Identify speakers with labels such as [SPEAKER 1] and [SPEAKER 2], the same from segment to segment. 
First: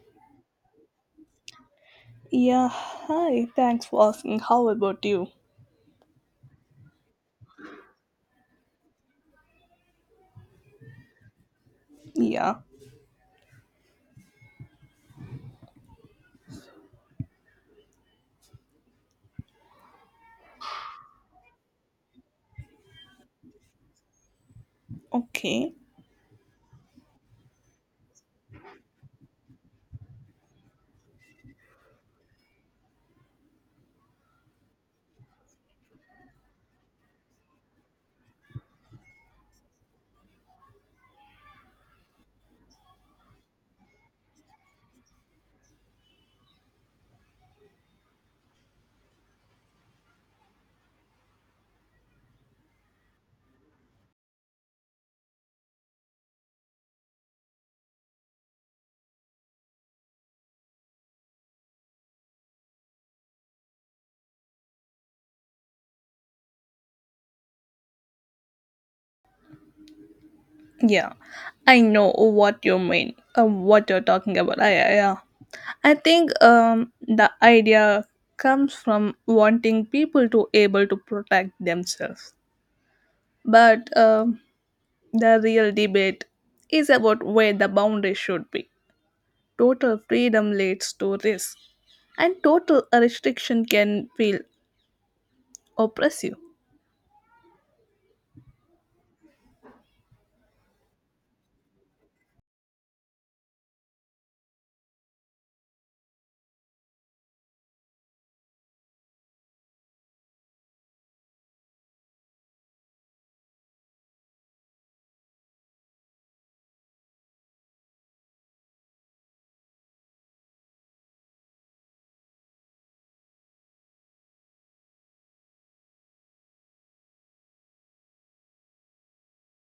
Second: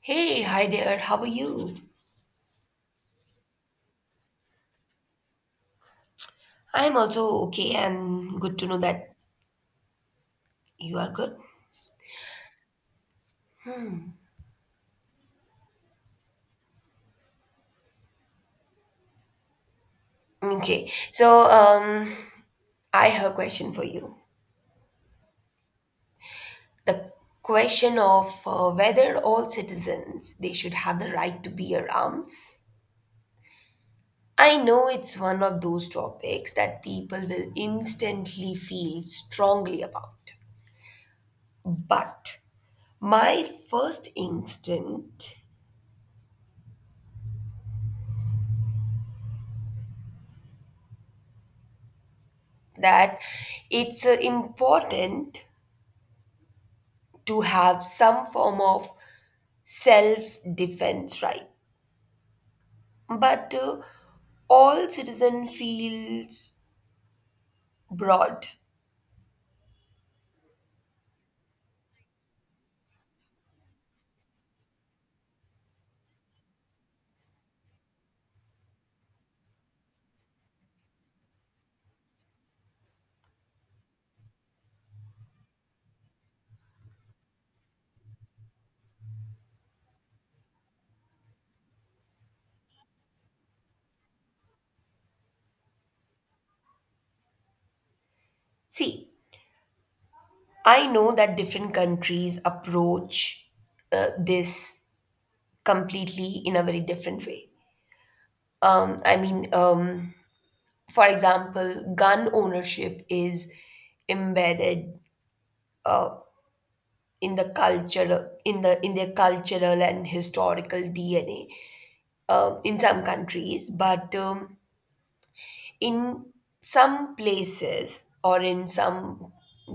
[SPEAKER 1] Hey, hi there, how are you?
[SPEAKER 2] Yeah, hi. Thanks for asking. How about you?
[SPEAKER 1] I'm also okay and good to know that you are good.
[SPEAKER 2] Yeah,
[SPEAKER 1] Okay, so I have a question for you.
[SPEAKER 2] okay.
[SPEAKER 1] The question of whether all citizens they should have the right to bear arms. I know it's one of those topics that people will instantly feel strongly about. But my first instinct that it's important to have some form of self defense right but all citizen feels broad.
[SPEAKER 2] Yeah, I know what you mean, what you're talking about. Yeah. I think the idea comes from wanting people to able to protect themselves. But the real debate is about where the boundary should be. Total freedom leads to risk, and total restriction can feel oppressive.
[SPEAKER 1] See, I know that different countries approach this completely in a very different way. I mean for example, gun ownership is embedded uh, in the culture, in their cultural and historical DNA in some countries, but in some places or in some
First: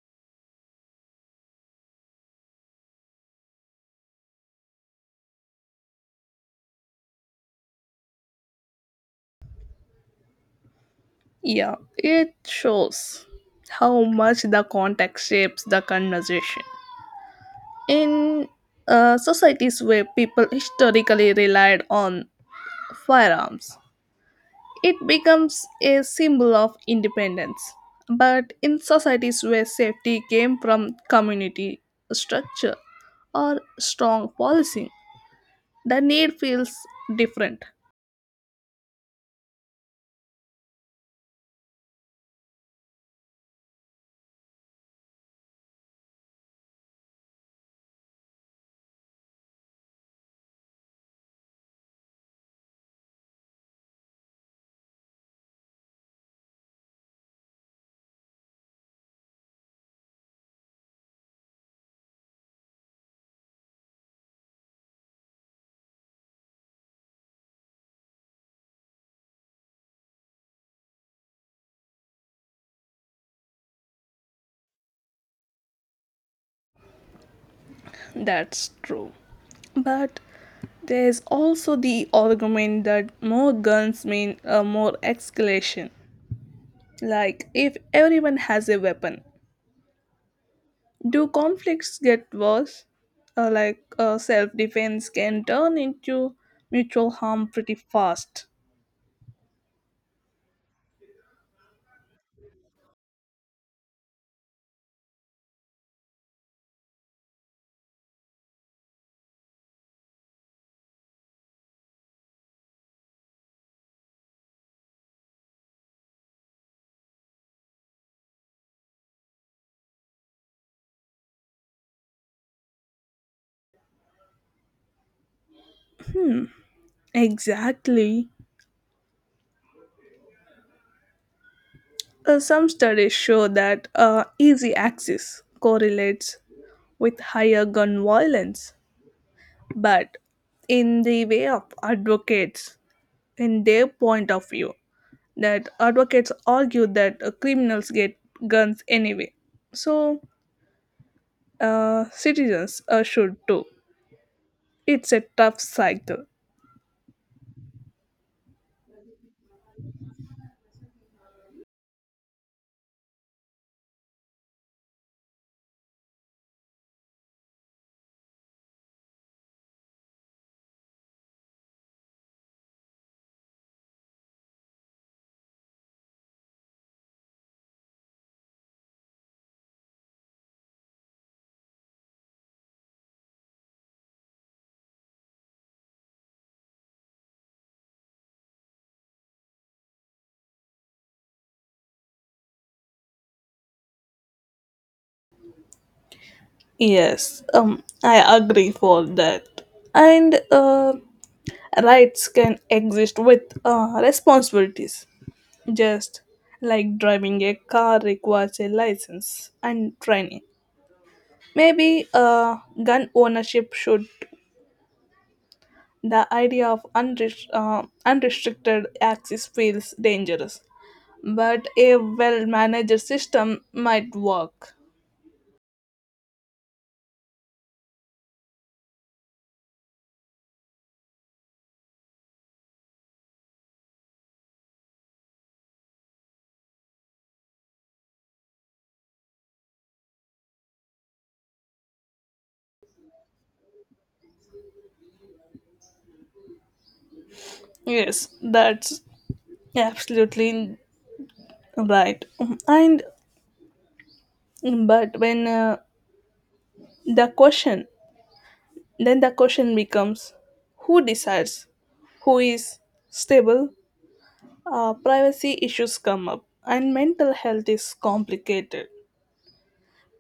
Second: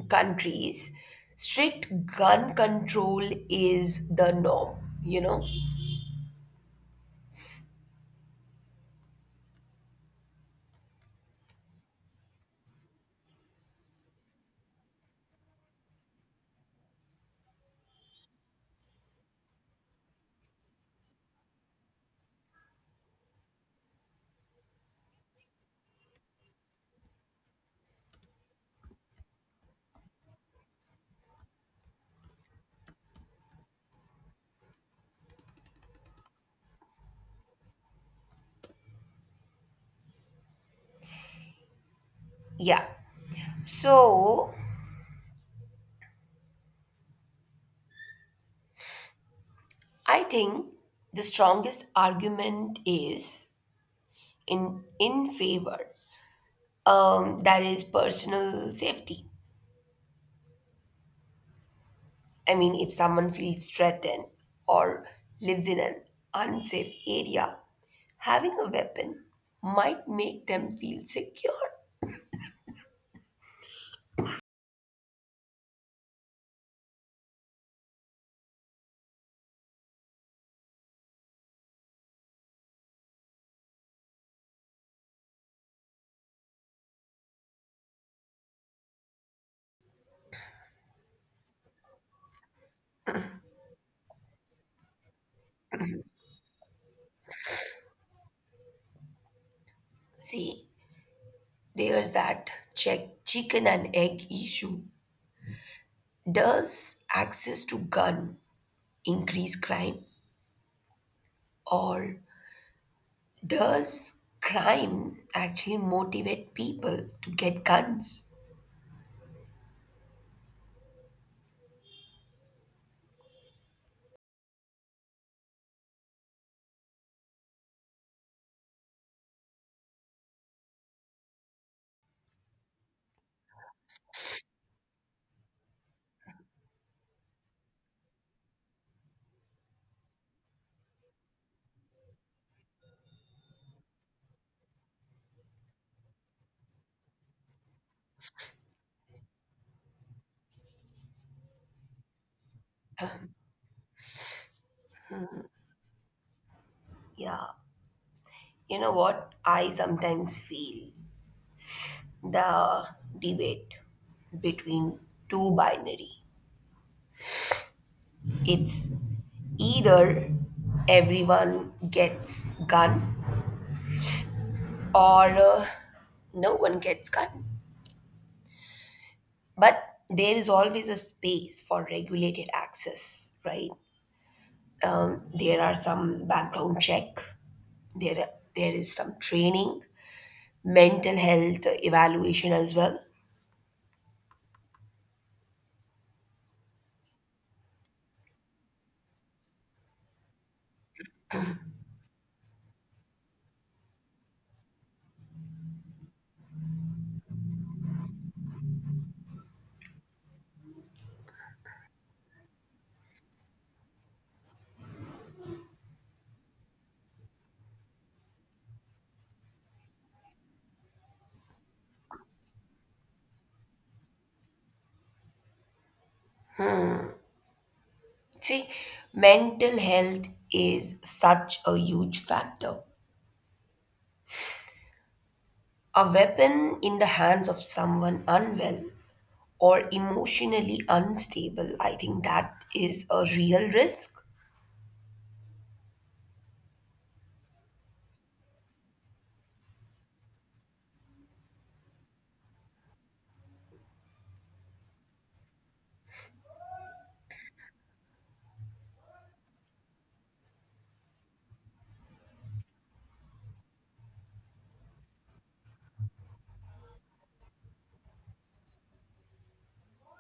[SPEAKER 1] countries, strict gun control is the norm, you know?
[SPEAKER 2] Yeah, it shows how much the context shapes the conversation. In societies where people historically relied on firearms, it becomes a symbol of independence. But in societies where safety came from community structure or strong policy, the need feels different.
[SPEAKER 1] Yeah. So I think the strongest argument is in favor. That is personal safety. I mean, if someone feels threatened or lives in an unsafe area, having a weapon might make them feel secure.
[SPEAKER 2] That's true. But there's also the argument that more guns mean more escalation. Like, if everyone has a weapon, do conflicts get worse? Like, self defense can turn into mutual harm pretty fast.
[SPEAKER 1] See, there's that check chicken and egg issue. Does access to gun increase crime, or does crime actually motivate people to get guns?
[SPEAKER 2] Exactly. Some studies show that easy access correlates with higher gun violence. But in the way of advocates, in their point of view, that advocates argue that criminals get guns anyway. So, citizens should too. It's a tough cycle.
[SPEAKER 1] Yeah. You know what? I sometimes feel the debate between two binary. It's either everyone gets gun or no one gets gun. But there is always a space for regulated access, right? There are some background check. There, there is some training, mental health evaluation as well.
[SPEAKER 2] Yes, I agree for that. And rights can exist with responsibilities, just like driving a car requires a license and training. Maybe gun ownership should. The idea of unrestricted access feels dangerous, but a well managed system might work.
[SPEAKER 1] See, mental health is such a huge factor. A weapon in the hands of someone unwell or emotionally unstable, I think that is a real risk.
[SPEAKER 2] Yes, that's absolutely right. And but when the question then the question becomes who decides who is stable. Uh, privacy issues come up and mental health is complicated.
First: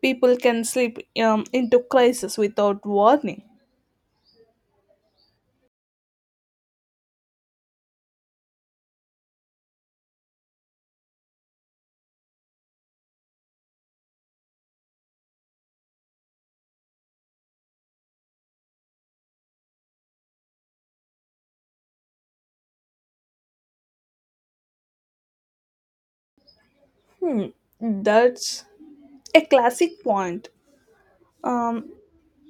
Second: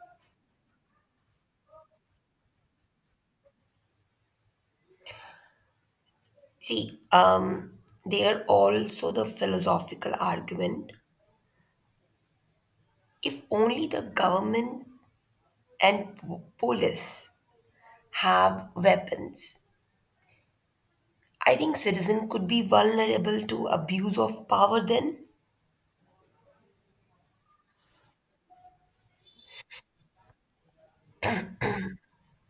[SPEAKER 2] People can slip into crisis without warning.
[SPEAKER 1] See, there also the philosophical argument. If only the government and police have weapons, I think citizen could be vulnerable to abuse of power then.
[SPEAKER 2] Hmm, that's a classic point. Um,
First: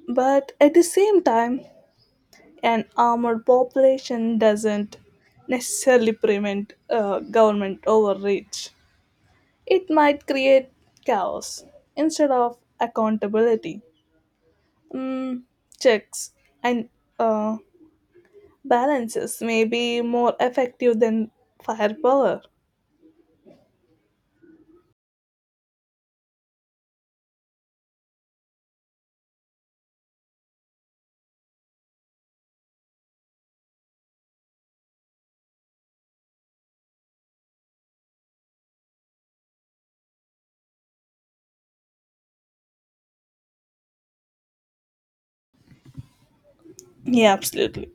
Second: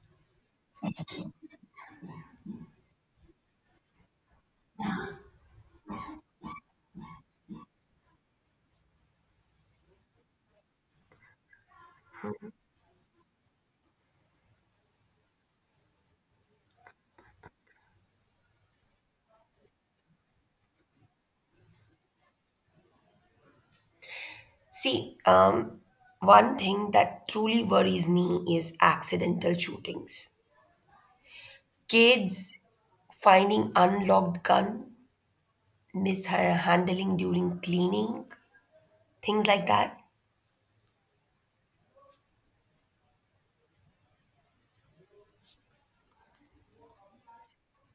[SPEAKER 2] but at the same time, an armored population doesn't necessarily prevent government overreach. It might create chaos instead of accountability. Mm, checks and uh, balances may be more effective than firepower.
[SPEAKER 1] See, one thing that truly worries me is accidental shootings. Kids finding unlocked gun, mishandling during cleaning, things like that.
[SPEAKER 2] Yeah, absolutely.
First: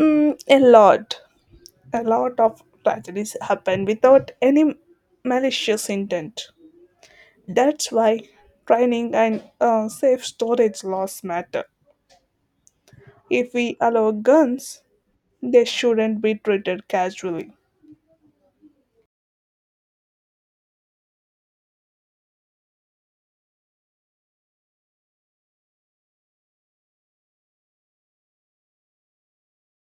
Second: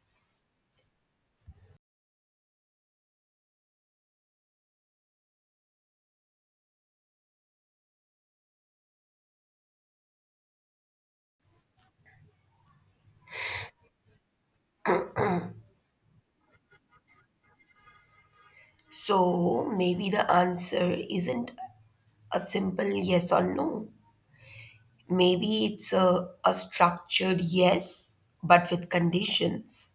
[SPEAKER 2] Mm, a lot. A lot of tragedies happen without any malicious intent. That's why training and safe storage laws matter. If we allow guns, they shouldn't be treated casually.
[SPEAKER 1] So maybe the answer isn't a simple yes or no. Maybe it's a structured yes, but with conditions.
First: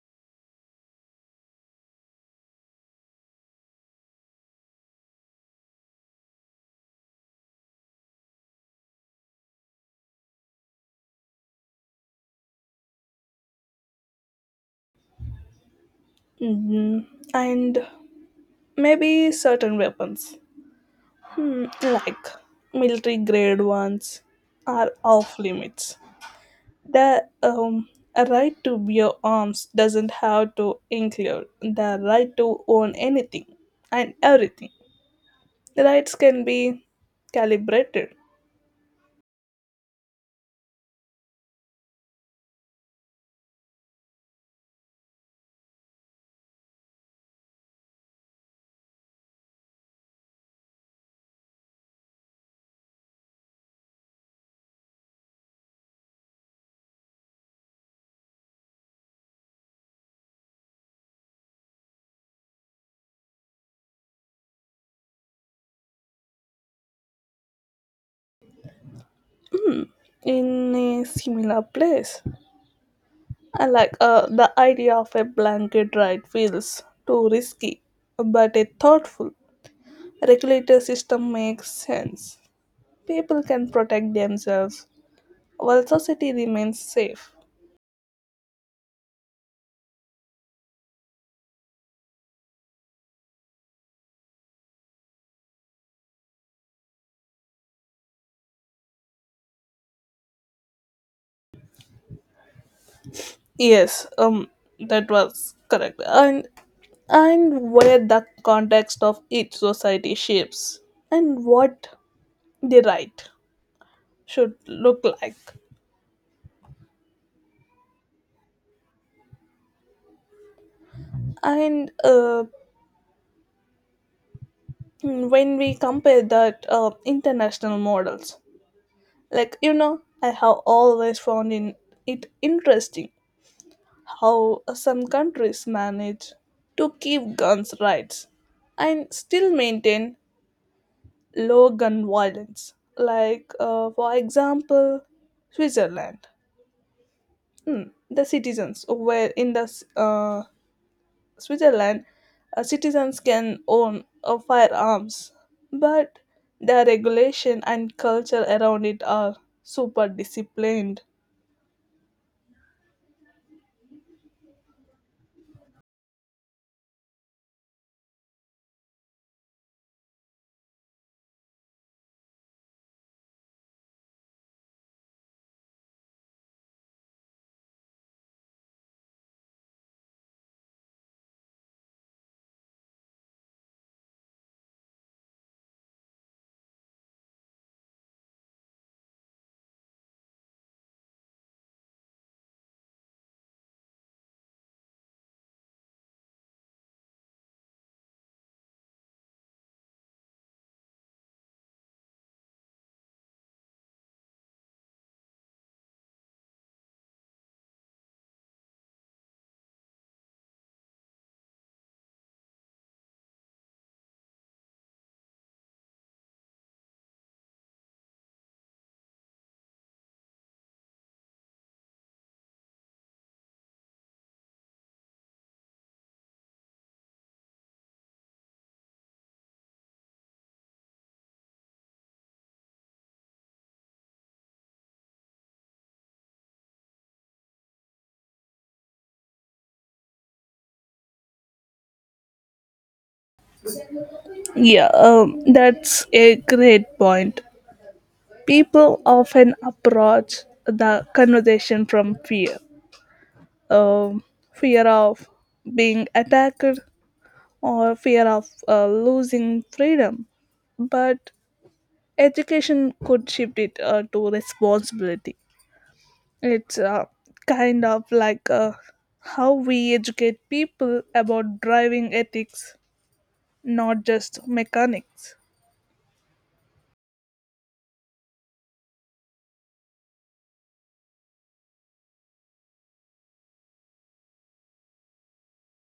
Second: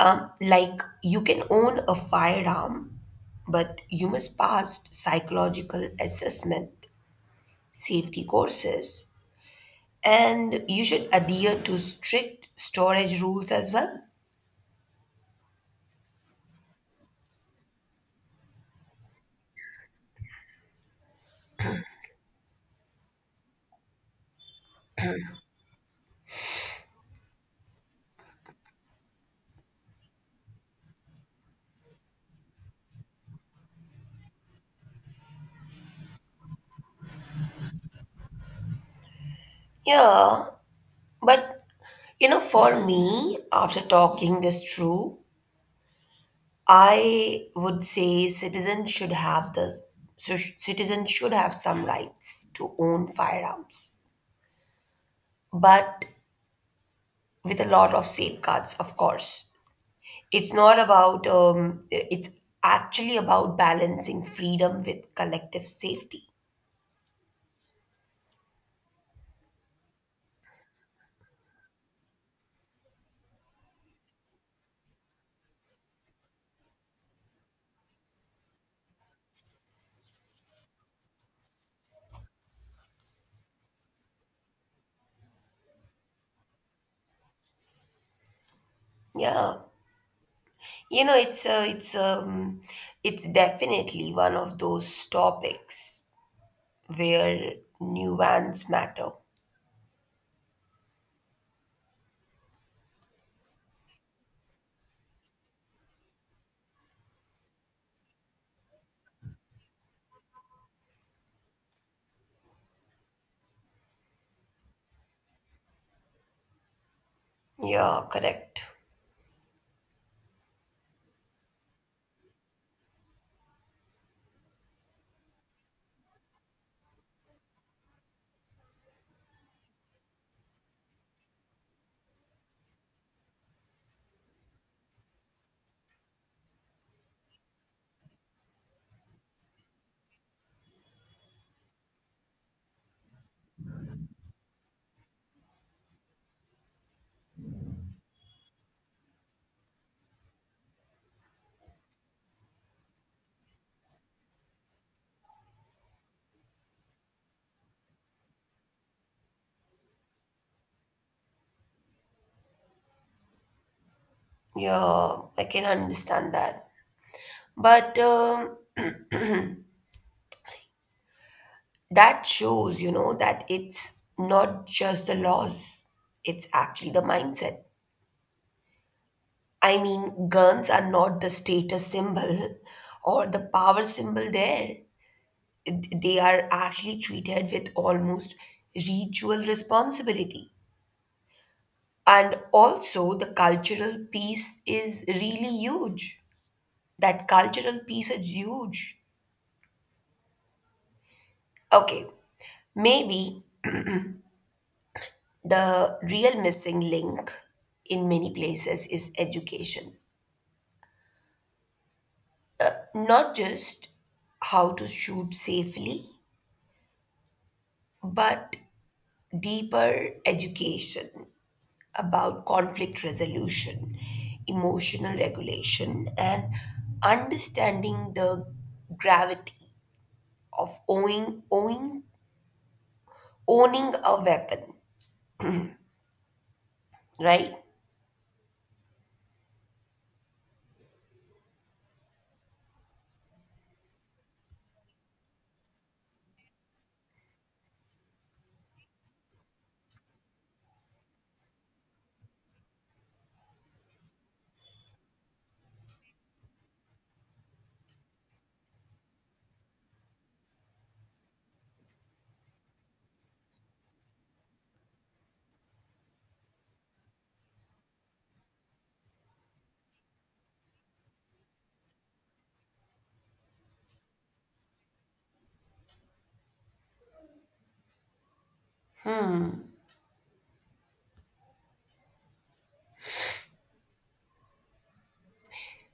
[SPEAKER 1] Like you can own a firearm, but you must pass psychological assessment, safety courses, and you should adhere to strict storage rules as well.
[SPEAKER 2] Mm, and maybe certain weapons, hmm, like military grade ones, are off limits. The right to bear arms doesn't have to include the right to own anything and everything. The rights can be calibrated
[SPEAKER 1] Yeah, but you know, for me, after talking this through, I would say citizens should have some rights to own firearms, but with a lot of safeguards, of course. It's not about it's actually about balancing freedom with collective safety.
[SPEAKER 2] in a similar place. I like the idea of a blanket right feels too risky, but a thoughtful regulator system makes sense. People can protect themselves while society remains safe.
[SPEAKER 1] Yeah, you know it's definitely one of those topics where nuance matter.
[SPEAKER 2] Yes, that was correct. And where the context of each society shapes and what the right should look like.
[SPEAKER 1] Yeah, correct.
[SPEAKER 2] And when we compare that international models, like you know, I have always found in it interesting how some countries manage to keep guns rights and still maintain low gun violence. Like for example, Switzerland. Mm, the citizens where in Switzerland, citizens can own firearms, but the regulation and culture around it are super disciplined.
[SPEAKER 1] Yeah, I can understand that. But that shows, you know, that it's not just the laws, it's actually the mindset. I mean, guns are not the status symbol or the power symbol there. They are actually treated with almost ritual responsibility. And also, the cultural piece is really huge. That cultural piece is huge. Okay, maybe the real missing link in many places is education. Not just how to shoot safely, but deeper education about conflict resolution, emotional regulation, and understanding the gravity of owning a weapon, right?
[SPEAKER 2] Yeah, that's a great point. People often approach the conversation from fear, um, fear of being attacked or fear of losing freedom. But education could shift it to responsibility. It's kind of like how we educate people about driving ethics, not just mechanics.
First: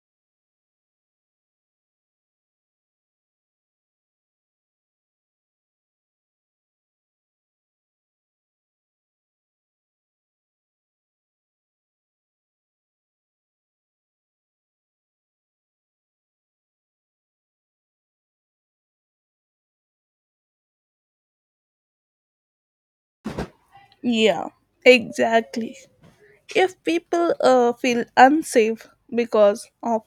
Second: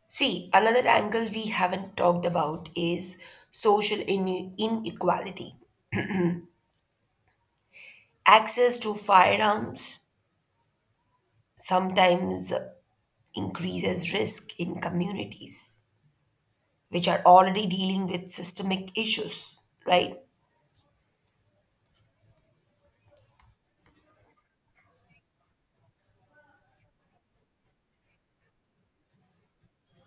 [SPEAKER 1] See, another angle we haven't talked about is social inequality. Access to firearms sometimes increases risk in communities which are already dealing with systemic issues, right?
[SPEAKER 2] Yeah, exactly. If people feel unsafe because of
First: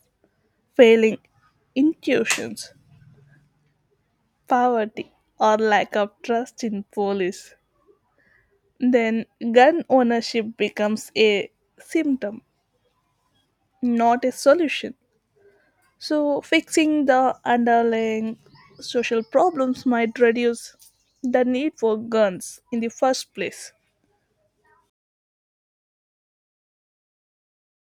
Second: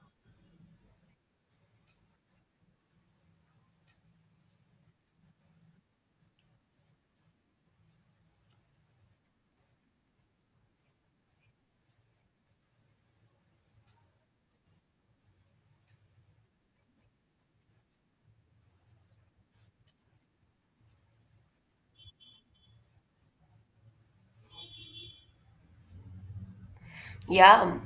[SPEAKER 2] failing intuitions, poverty, or lack of trust in police, then gun ownership becomes a symptom, not a solution. So, fixing the underlying social problems might reduce the need for guns in the first place.
[SPEAKER 1] Yeah,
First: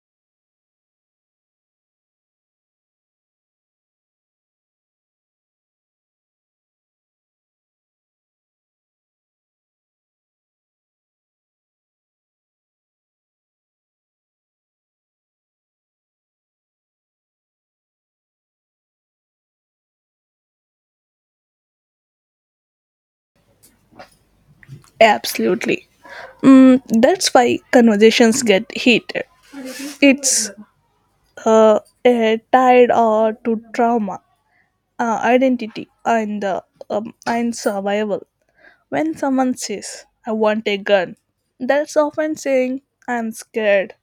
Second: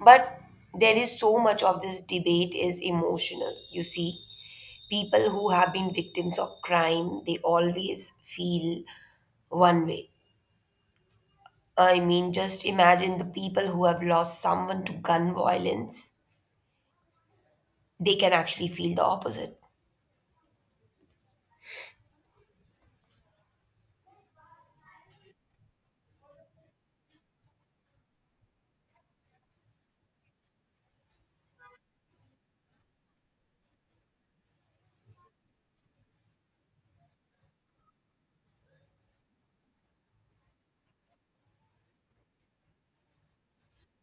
[SPEAKER 1] but there is so much of this debate is emotional, you see. People who have been victims of crime, they always feel one way. I mean, just imagine the people who have lost someone to gun violence, they can actually feel the opposite.
[SPEAKER 2] Absolutely. Mm, that's why conversations get heated. It's uh, a tied or to trauma, identity, and survival. When someone says, "I want a gun," that's often saying, "I'm scared."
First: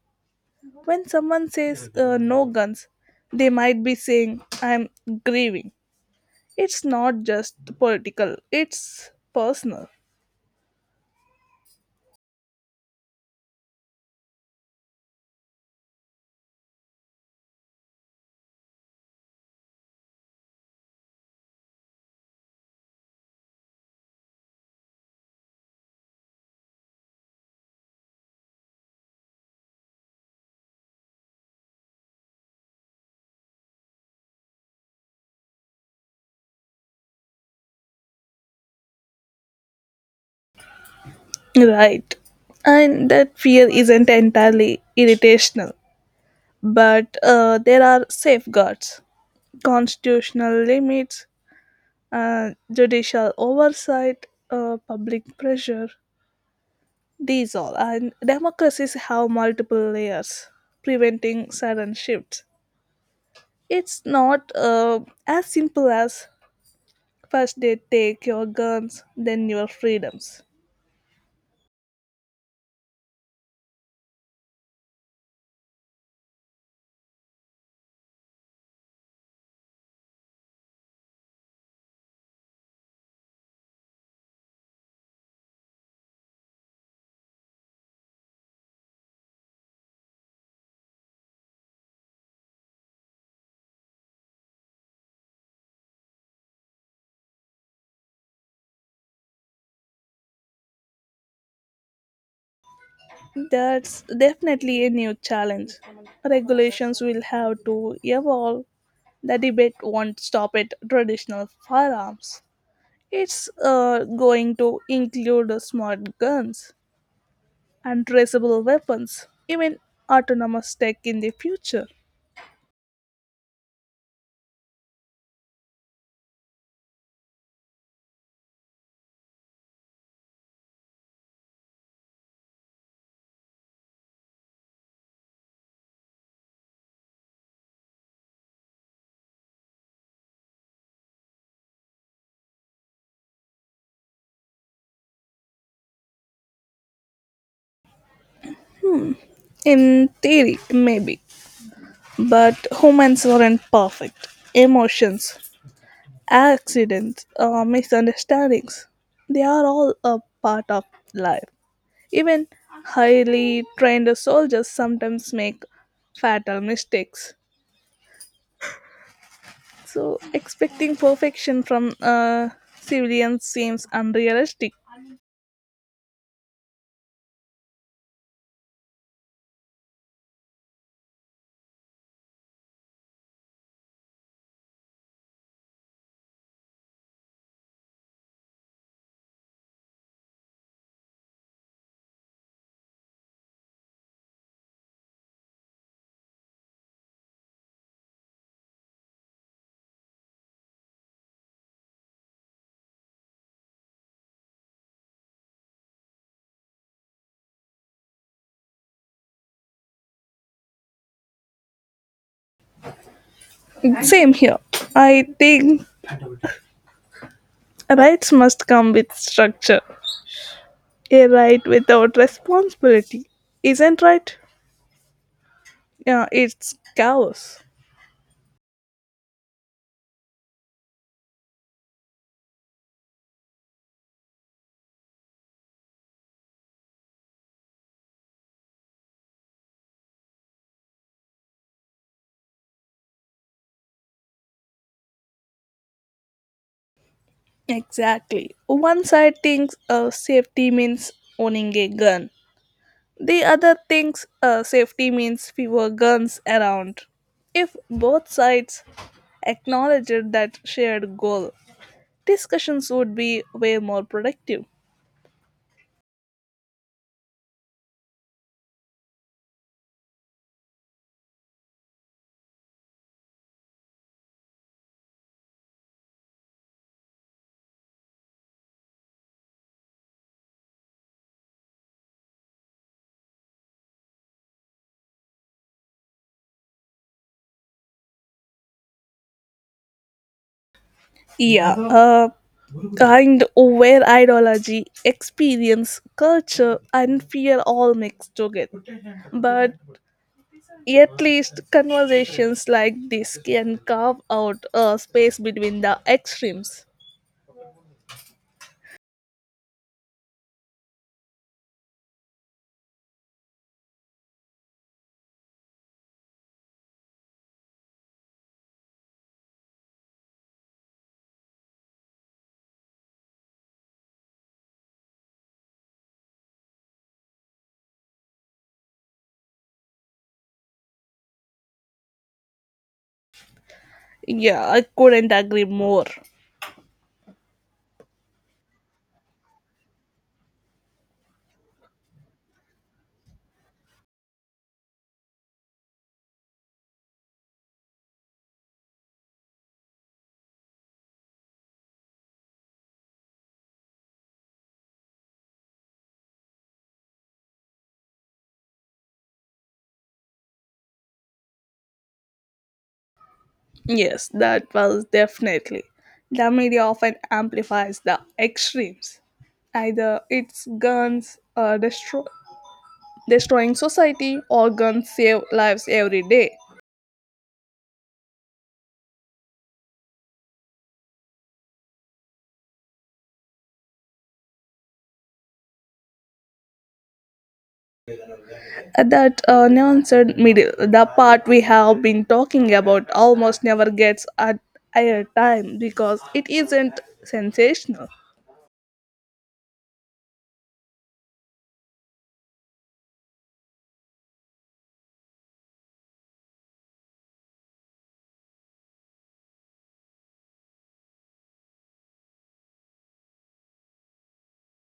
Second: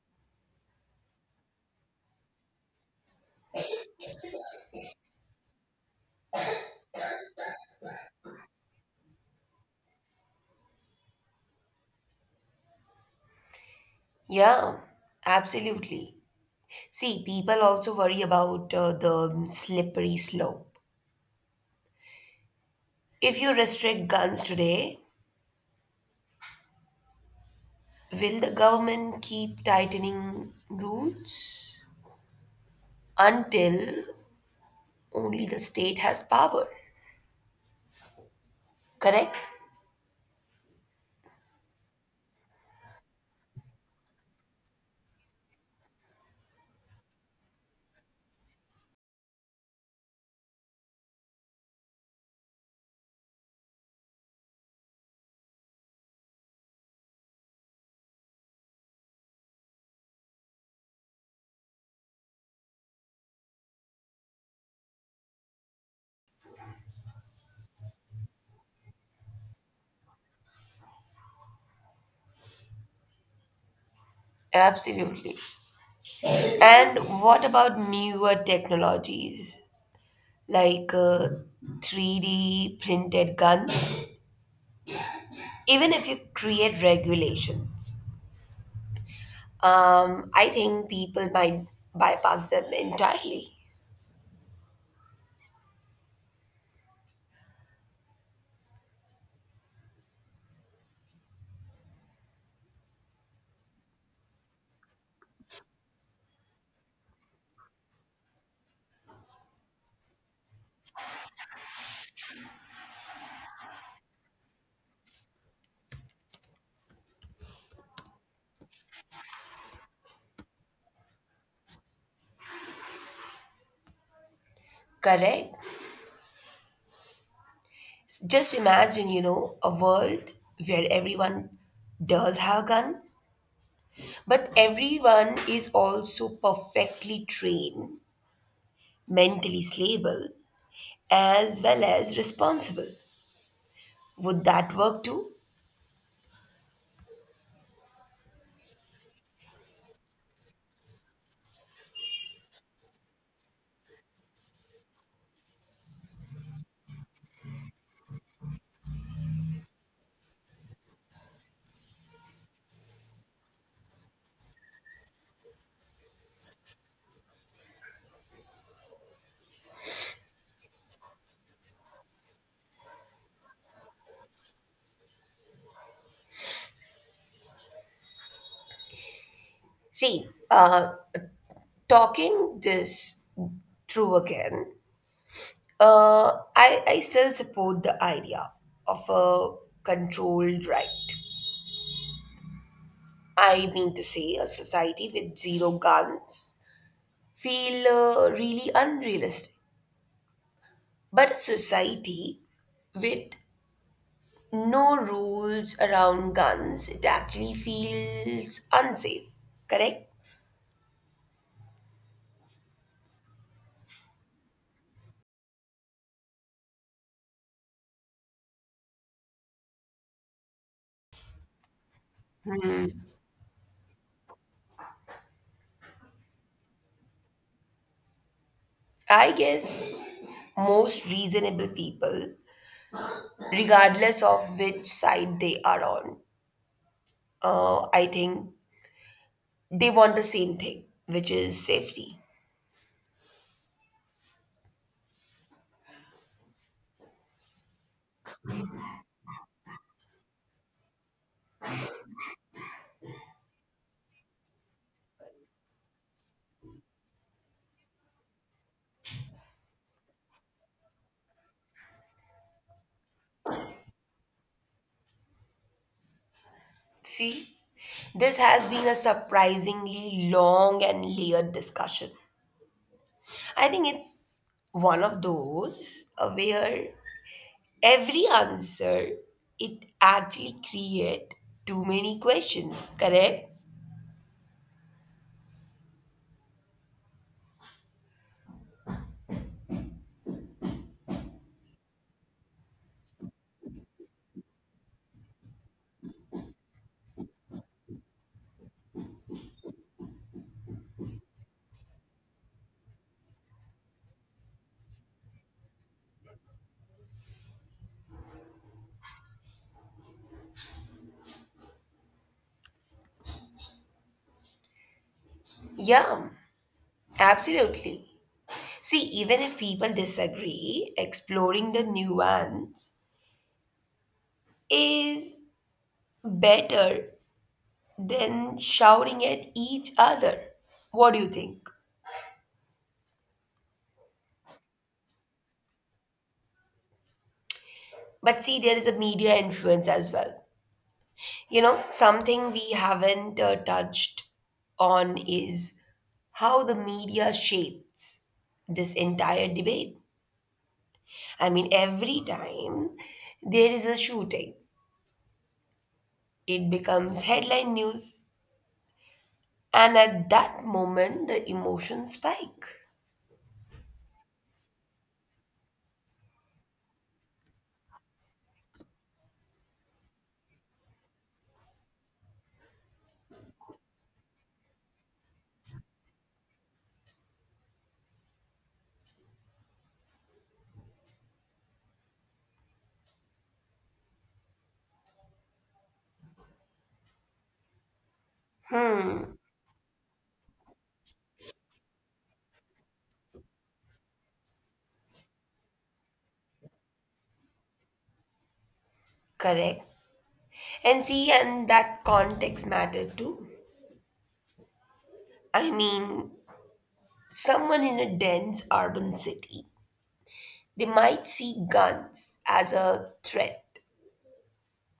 [SPEAKER 2] When someone says no guns, they might be saying, I'm grieving. It's not just political, it's personal.
[SPEAKER 1] Yeah, absolutely. See, people also worry about the slippery slope. If you restrict guns today, will the government keep tightening rules until only the state has power? Correct?
[SPEAKER 2] Right. And that fear isn't entirely irritational, but there are safeguards, constitutional limits, judicial oversight, public pressure. These all. And democracies have multiple layers, preventing sudden shifts. It's not as simple as first they take your guns, then your freedoms.
[SPEAKER 1] Absolutely. And what about newer technologies like 3D printed guns? Even if you create regulations, I think people might bypass them entirely.
[SPEAKER 2] That's definitely a new challenge. Regulations will have to evolve. The debate won't stop at traditional firearms. It's going to include smart guns, untraceable weapons, even autonomous tech in the future.
[SPEAKER 1] Correct. Just imagine, you know, a world where everyone does have a gun, but everyone is also perfectly trained, mentally stable, as well as responsible. Would that work too?
[SPEAKER 2] In theory, maybe. But humans are not perfect. Emotions, accidents, misunderstandings, they are all a part of life. Even highly trained soldiers sometimes make fatal mistakes. So, expecting perfection from civilians seems unrealistic.
[SPEAKER 1] See, talking this through again, I still support the idea of a controlled right. I mean to say, a society with zero guns feel really unrealistic. But a society with no rules around guns, it actually feels unsafe, correct?
[SPEAKER 2] Same here. I think rights must come with structure. A right without responsibility isn't right. Yeah, it's chaos.
[SPEAKER 1] I guess most reasonable people, regardless of which side they are on, I think they want the same thing, which is safety.
[SPEAKER 2] Exactly. One side thinks safety means owning a gun, the other thinks safety means fewer guns around. If both sides acknowledged that shared goal, discussions would be way more productive.
[SPEAKER 1] See, this has been a surprisingly long and layered discussion. I think it's one of those where every answer it actually create too many questions, correct?
[SPEAKER 2] Yeah, a kind where ideology, experience, culture, and fear all mix together. But at least conversations like this can carve out a space between the extremes.
[SPEAKER 1] Yeah, absolutely. See, even if people disagree, exploring the nuance is better than shouting at each other. What do you think?
[SPEAKER 2] Yeah, I couldn't agree more.
[SPEAKER 1] But see, there is a media influence as well. You know, something we haven't touched on is how the media shapes this entire debate. I mean, every time there is a shooting, it becomes headline news. And at that moment, the emotions spike.
[SPEAKER 2] Yes, that was definitely. The media often amplifies the extremes. Either it's guns destroying society or guns save lives every day. That nuanced middle, the part we have been talking about, almost never gets at airtime because it isn't sensational.
[SPEAKER 1] Correct. And see, and that context matter too. I mean, someone in a dense urban city, they might see guns as a threat.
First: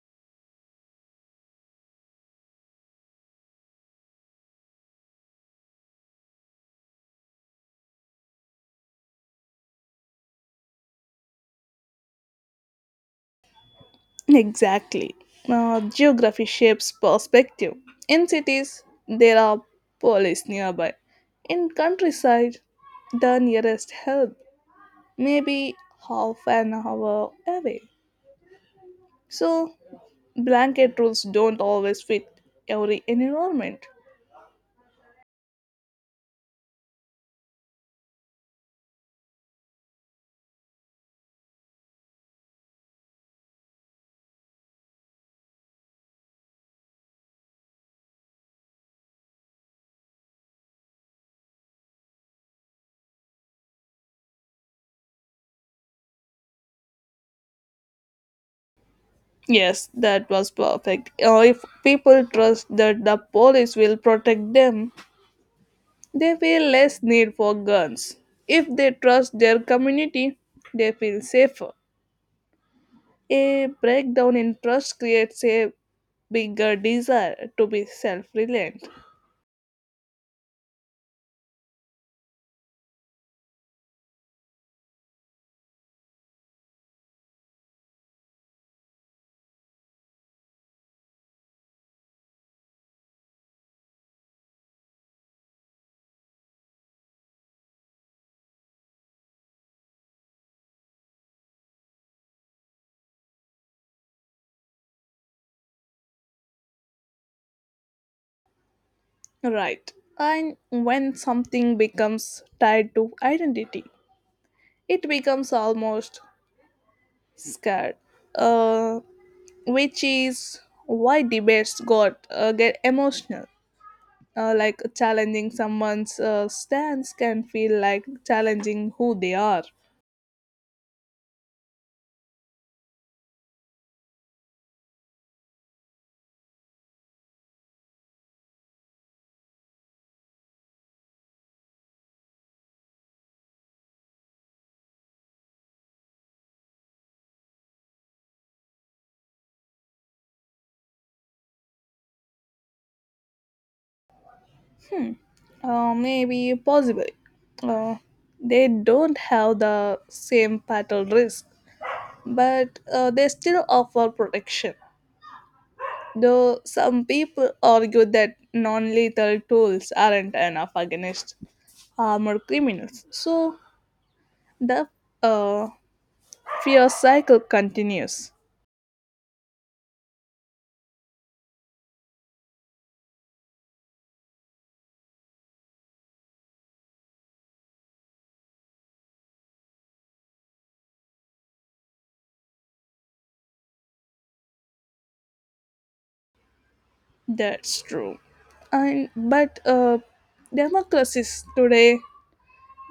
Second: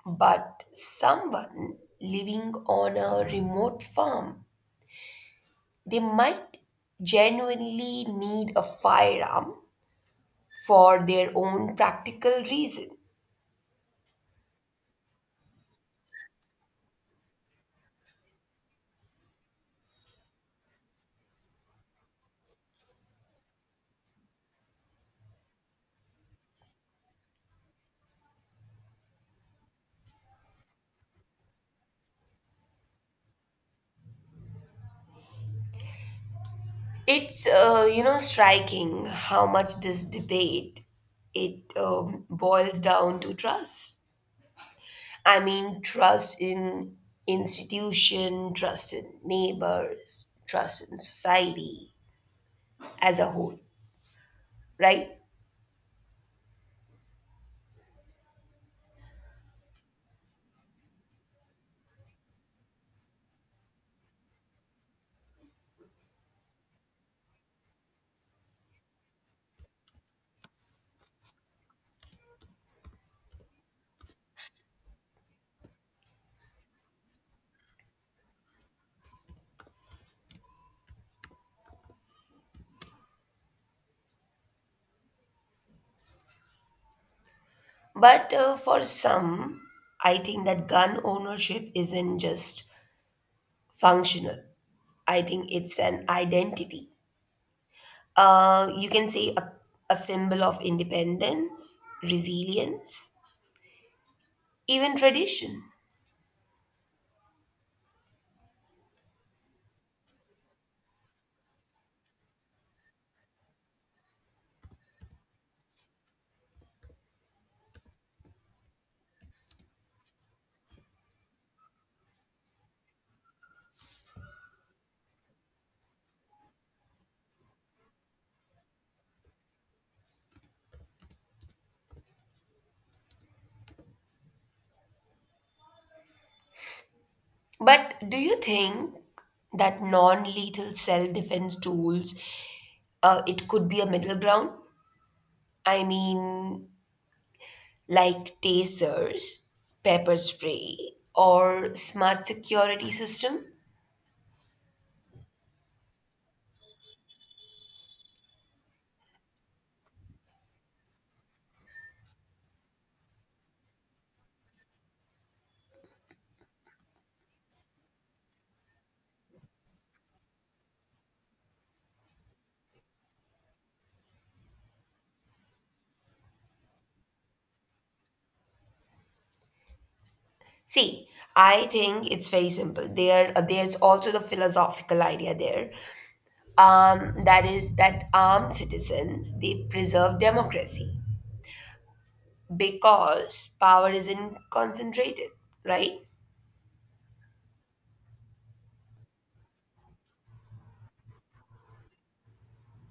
[SPEAKER 1] But someone living on a remote farm, they might genuinely need a firearm for their own practical reason.
[SPEAKER 2] Exactly. Geography shapes perspective. In cities, there are police nearby. In countryside, the nearest help may be half an hour away. So, blanket rules don't always fit every environment.
[SPEAKER 1] It's you know, striking how much this debate it boils down to trust. I mean, trust in institution, trust in neighbors, trust in society as a whole, right?
[SPEAKER 2] Yes, that was perfect. If people trust that the police will protect them, they feel less need for guns. If they trust their community, they feel safer. A breakdown in trust creates a bigger desire to be self reliant.
[SPEAKER 1] But for some, I think that gun ownership isn't just functional. I think it's an identity. You can say a symbol of independence, resilience, even tradition.
[SPEAKER 2] Right. And when something becomes tied to identity, it becomes almost scared. Uh, which is why debates got get emotional. Uh, like challenging someone's stance can feel like challenging who they are.
[SPEAKER 1] But do you think that non-lethal self-defense tools, it could be a middle ground? I mean, like tasers, pepper spray, or smart security system?
[SPEAKER 2] Maybe possible. Uh, they don't have the same fatal risk, but they still offer protection. Though some people argue that non lethal tools aren't enough against armored criminals. So the uh, fear cycle continues.
[SPEAKER 1] See, I think it's very simple. There's also the philosophical idea there, that is that armed citizens they preserve democracy because power isn't concentrated, right?
[SPEAKER 2] That's true. And but democracies today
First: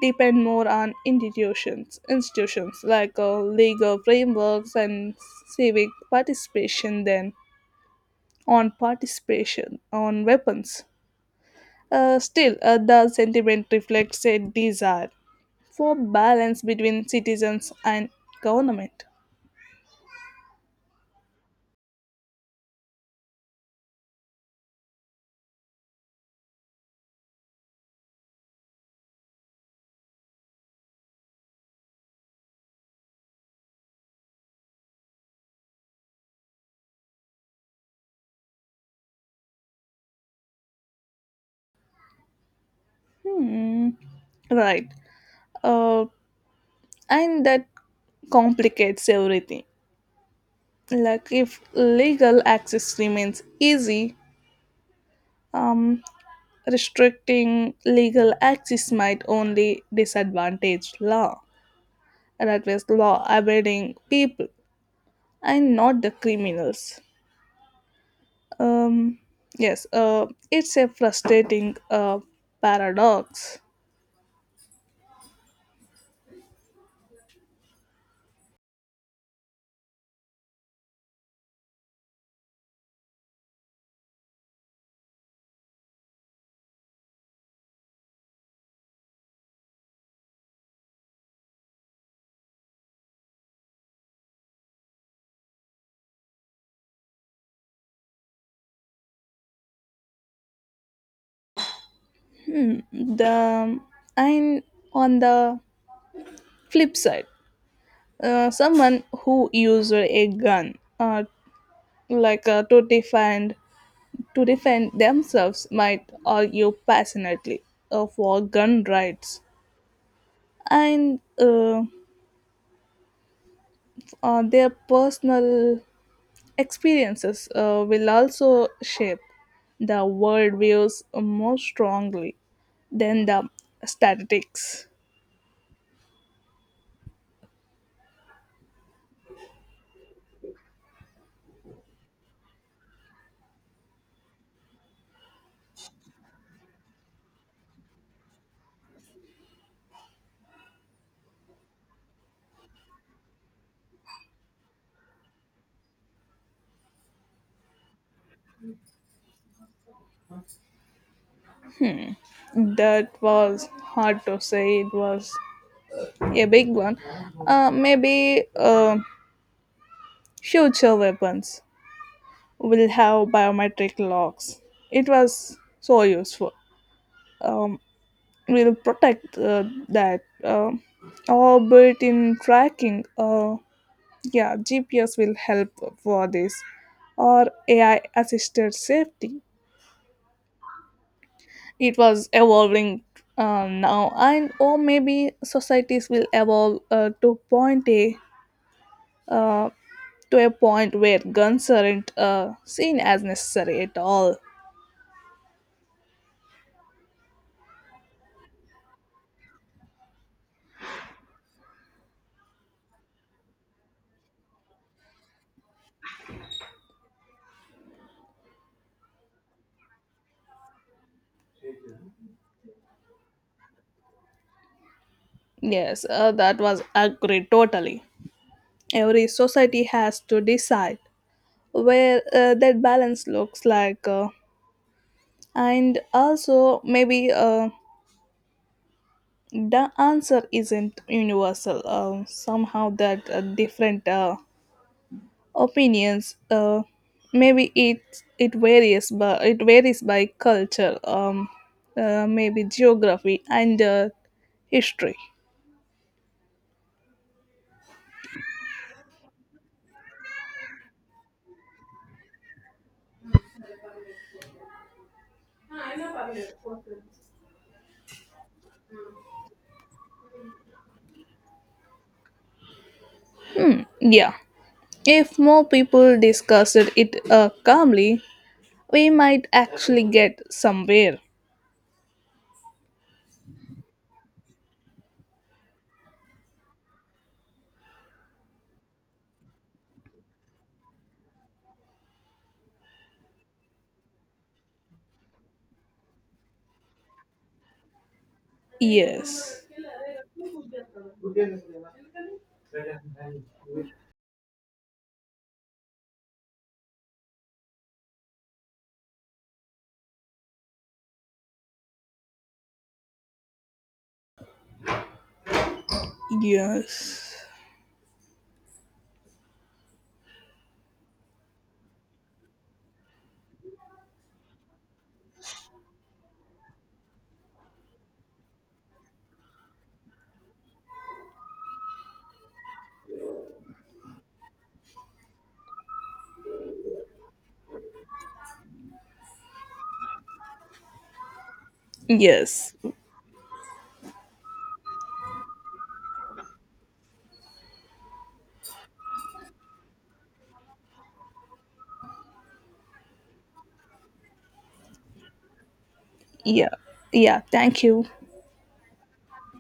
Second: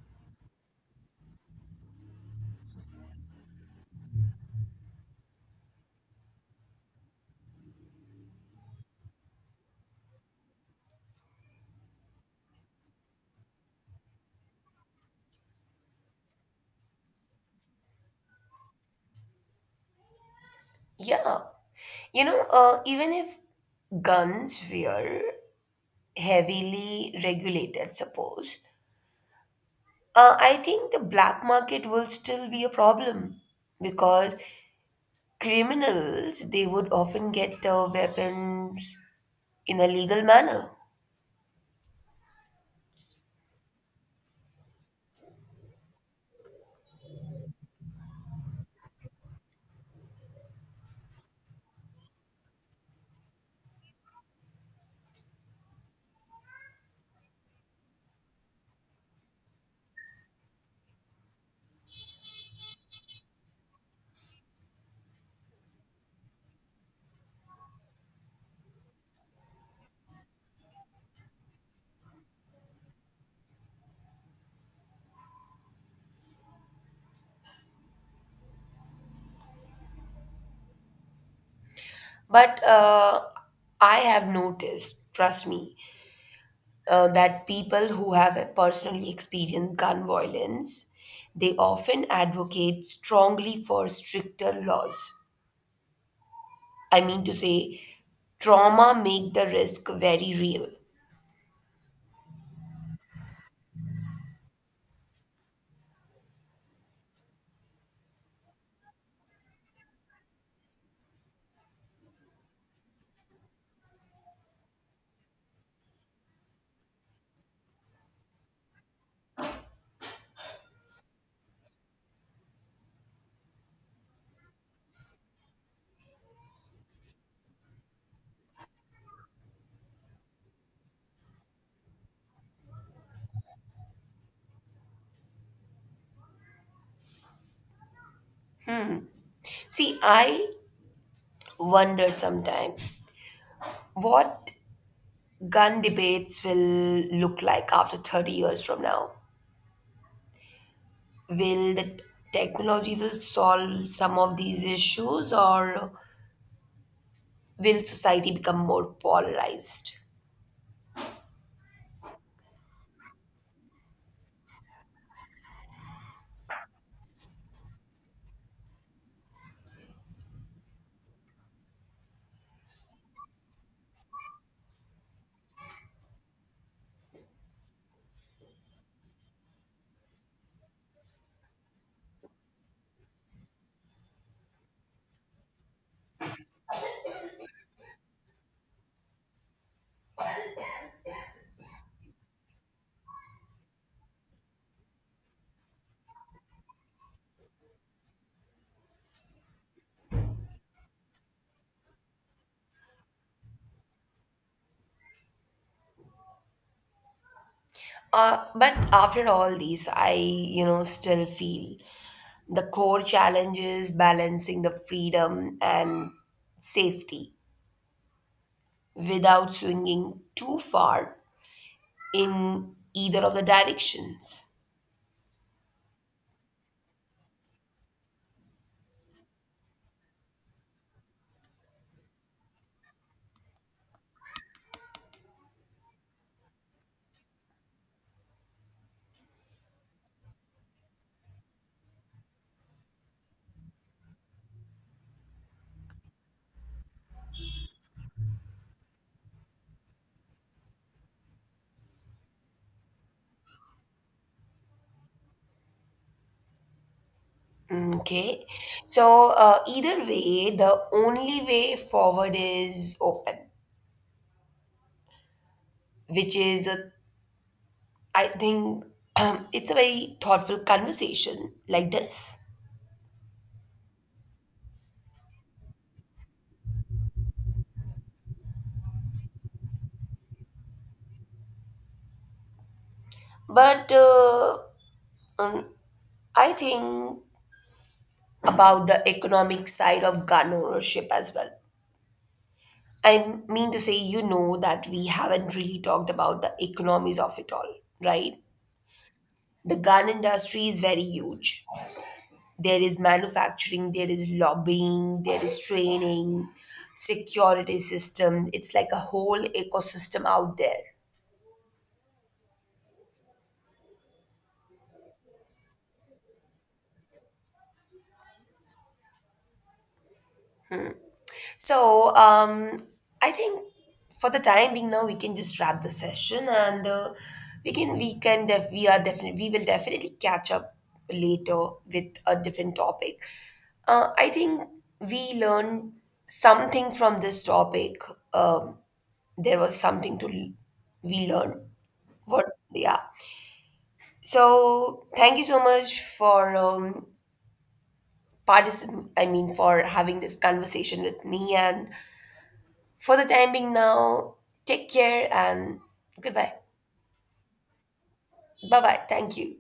[SPEAKER 2] depend more on institutions, institutions like legal frameworks and civic participation than on participation on weapons. Still, the sentiment reflects a desire for balance between citizens and government.
[SPEAKER 1] Yeah, you know, even if guns were heavily regulated, suppose, I think the black market will still be a problem because criminals they would often get the weapons in a legal manner.
[SPEAKER 2] Right. Uh, and that complicates everything. Like if legal access remains easy, um, restricting legal access might only disadvantage law that was law abiding people and not the criminals. Um, yes, it's a frustrating paradox.
[SPEAKER 1] But I have noticed, trust me, that people who have personally experienced gun violence, they often advocate strongly for stricter laws. I mean to say, trauma make the risk very real.
[SPEAKER 2] The and on the flip side, someone who used a gun, like to defend themselves might argue passionately for gun rights, and their personal experiences will also shape the worldviews more strongly than the statistics.
[SPEAKER 1] See, I wonder sometimes what gun debates will look like after 30 years from now. Will the technology will solve some of these issues, or will society become more polarized?
[SPEAKER 2] That was hard to say, it was a big one. Maybe future weapons will have biometric locks. It was so useful. Um, will protect that orbit in tracking, yeah, GPS will help for this, or AI assisted safety. It was evolving now. And or maybe societies will evolve uh, to a point where guns aren't seen as necessary at all.
[SPEAKER 1] But after all these, I, you know, still feel the core challenge is balancing the freedom and safety without swinging too far in either of the directions.
[SPEAKER 2] Yes, that was agreed totally. Every society has to decide where that balance looks like, and also maybe the answer isn't universal, somehow that different opinions maybe it varies by culture. Um, maybe geography and history.
[SPEAKER 1] Okay, so either way, the only way forward is open, which is a I think it's a very thoughtful conversation like this.
[SPEAKER 2] Yeah, if more people discussed it calmly, we might actually get somewhere.
[SPEAKER 1] But um, I think about the economic side of gun ownership as well. I mean to say, you know, that we haven't really talked about the economies of it all, right?
[SPEAKER 2] Yes.
[SPEAKER 1] The gun industry is very huge. There is manufacturing, there is lobbying, there is training, security system. It's like a whole ecosystem out there.
[SPEAKER 2] Yes.
[SPEAKER 1] So, I think for the time being now, we can just wrap the session, and we can def- we are definitely we will definitely catch up later with a different topic. I think we learned something from this topic. Um, there was something we learned. What?
[SPEAKER 2] Yes.
[SPEAKER 1] Yeah. So thank you so much for I mean, for having this conversation with me, and for the time being now, take care and goodbye.
[SPEAKER 2] Yeah. Yeah. Thank you.
[SPEAKER 1] Bye bye. Thank you.